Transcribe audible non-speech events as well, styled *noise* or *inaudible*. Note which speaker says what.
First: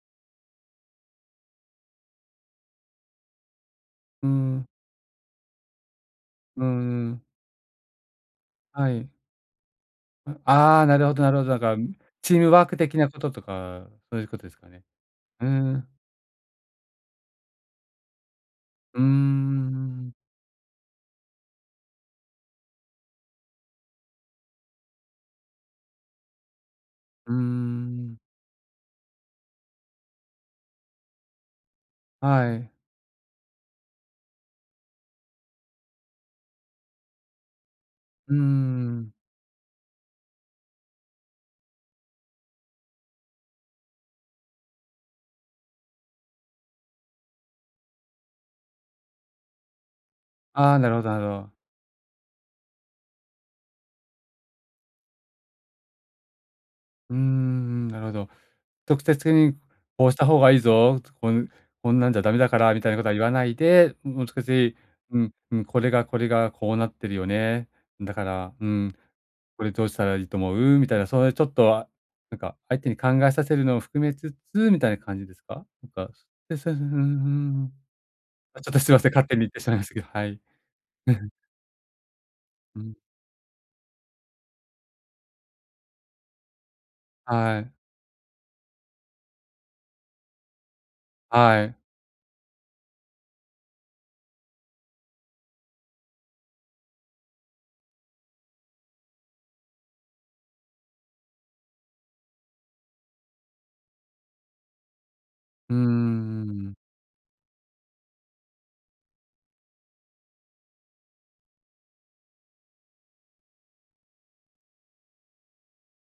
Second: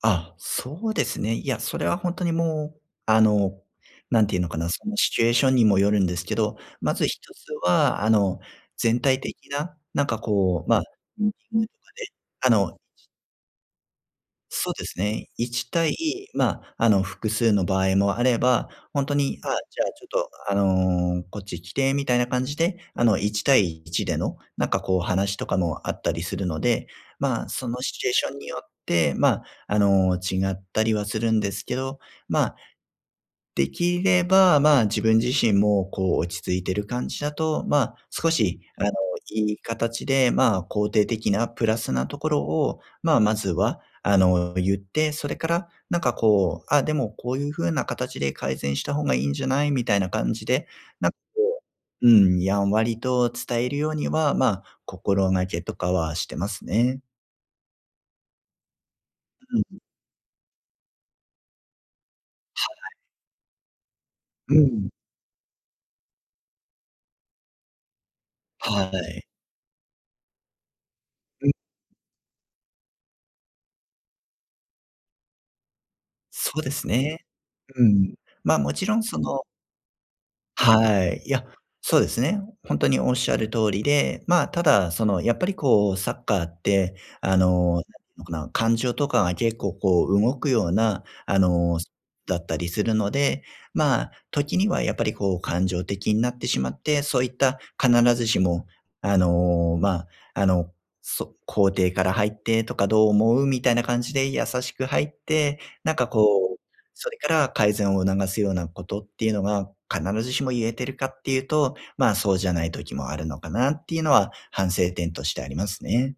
Speaker 1: あ、そうですね。いや、それはほんとにもう、あの、何
Speaker 2: うー
Speaker 1: て言うのか
Speaker 2: ん。
Speaker 1: な、そのシチュエーションにもよるんですけど、
Speaker 2: う
Speaker 1: まず
Speaker 2: んう
Speaker 1: 一
Speaker 2: ん。
Speaker 1: つは、あの、
Speaker 2: は
Speaker 1: 全
Speaker 2: い。
Speaker 1: 体的な、なんか
Speaker 2: うん、
Speaker 1: こう、
Speaker 2: あ
Speaker 1: ま、*unintelligible*
Speaker 2: あ、
Speaker 1: と
Speaker 2: なるほどなるほど。なん
Speaker 1: か
Speaker 2: か、
Speaker 1: で、
Speaker 2: チー
Speaker 1: あ
Speaker 2: ムワーク
Speaker 1: の、
Speaker 2: 的
Speaker 1: ち
Speaker 2: なこととか、そういうことですか
Speaker 1: そう
Speaker 2: ね？
Speaker 1: ですね。
Speaker 2: う
Speaker 1: い
Speaker 2: ー
Speaker 1: ちたい、
Speaker 2: ん。
Speaker 1: ま、あの、複数の場合もあれば、
Speaker 2: う
Speaker 1: ほ
Speaker 2: んう
Speaker 1: ん
Speaker 2: ん
Speaker 1: とに、あ、
Speaker 2: うんう
Speaker 1: じゃあ、ちょ
Speaker 2: んう
Speaker 1: っ
Speaker 2: ん。
Speaker 1: と、あの、こっち来てみたいな感じで、あの、一対一での、なんかこう話とかもあったりするので、
Speaker 2: うー
Speaker 1: まあ、そのシチュエー
Speaker 2: ん。
Speaker 1: ションによって、ま、あの、違ったりはするんですけど、ま、
Speaker 2: はい。
Speaker 1: できれば、ま、自分自身もこう、落ち着いてる感じだと、ま、少
Speaker 2: うー
Speaker 1: しあの、
Speaker 2: ん。
Speaker 1: いい形で、まあ、肯定的なプラスなところを、ま、まずは、あの、言って、それからなんか、こう、あ、でもこういう風な形で改善した方がいいんじゃない？みたいな感じで、
Speaker 2: ああ、なるほど、
Speaker 1: な、こ
Speaker 2: なるほど。
Speaker 1: う、うん、やんわりと伝えるようには、ま、心がけとかはしてますね。
Speaker 2: うんうんうん、なるほど。直接的に
Speaker 1: うんうん。
Speaker 2: こうした方がいいぞ、こう、こんなんじゃダメだか
Speaker 1: は
Speaker 2: らみたい
Speaker 1: い。
Speaker 2: なことは言わないで、もう少
Speaker 1: う
Speaker 2: し、
Speaker 1: ん。
Speaker 2: うん、うん、これがこれがこうなってるよね。だから、う
Speaker 1: は
Speaker 2: ん、
Speaker 1: い。
Speaker 2: これどうしたらいいと思う？みたいな、そういうちょ
Speaker 1: うん。
Speaker 2: っと、あ、なんか、相手に考えさせるのを含めつつみたいな感じですか？なんか、
Speaker 1: そ
Speaker 2: で
Speaker 1: うで
Speaker 2: せ
Speaker 1: すね。うん。
Speaker 2: *unintelligible*
Speaker 1: ま、
Speaker 2: あ、ち
Speaker 1: も
Speaker 2: ょっと
Speaker 1: ち
Speaker 2: すい
Speaker 1: ろ
Speaker 2: ま
Speaker 1: ん、
Speaker 2: せん、
Speaker 1: そ
Speaker 2: 勝手に
Speaker 1: の
Speaker 2: 言ってしまいましたけど、はい。
Speaker 1: はい。い
Speaker 2: *chuckles*
Speaker 1: や、そうですね。ほん
Speaker 2: う
Speaker 1: と
Speaker 2: ん。
Speaker 1: におっしゃる通りで、ま、ただその、やっぱりこう、サッカーって、あ
Speaker 2: はい。
Speaker 1: の、何のかな？感情とかが結構、こう、動くようなあ
Speaker 2: はい。
Speaker 1: の、すだったりするので、ま、時にはやっぱりこう、感情的なってしまって、そういった必ずしも、あの、ま、あの、そ肯定から入ってとか、どう思う？みたいな感じで優しく入って、
Speaker 2: うんう
Speaker 1: なんか
Speaker 2: んう
Speaker 1: こう、
Speaker 2: んうん。
Speaker 1: それから改善を促すようなことっていうのが、必ずしも言えているか？って言うと、ま、そうじゃない時もあるのかなっていうのは、反省点としてありますね。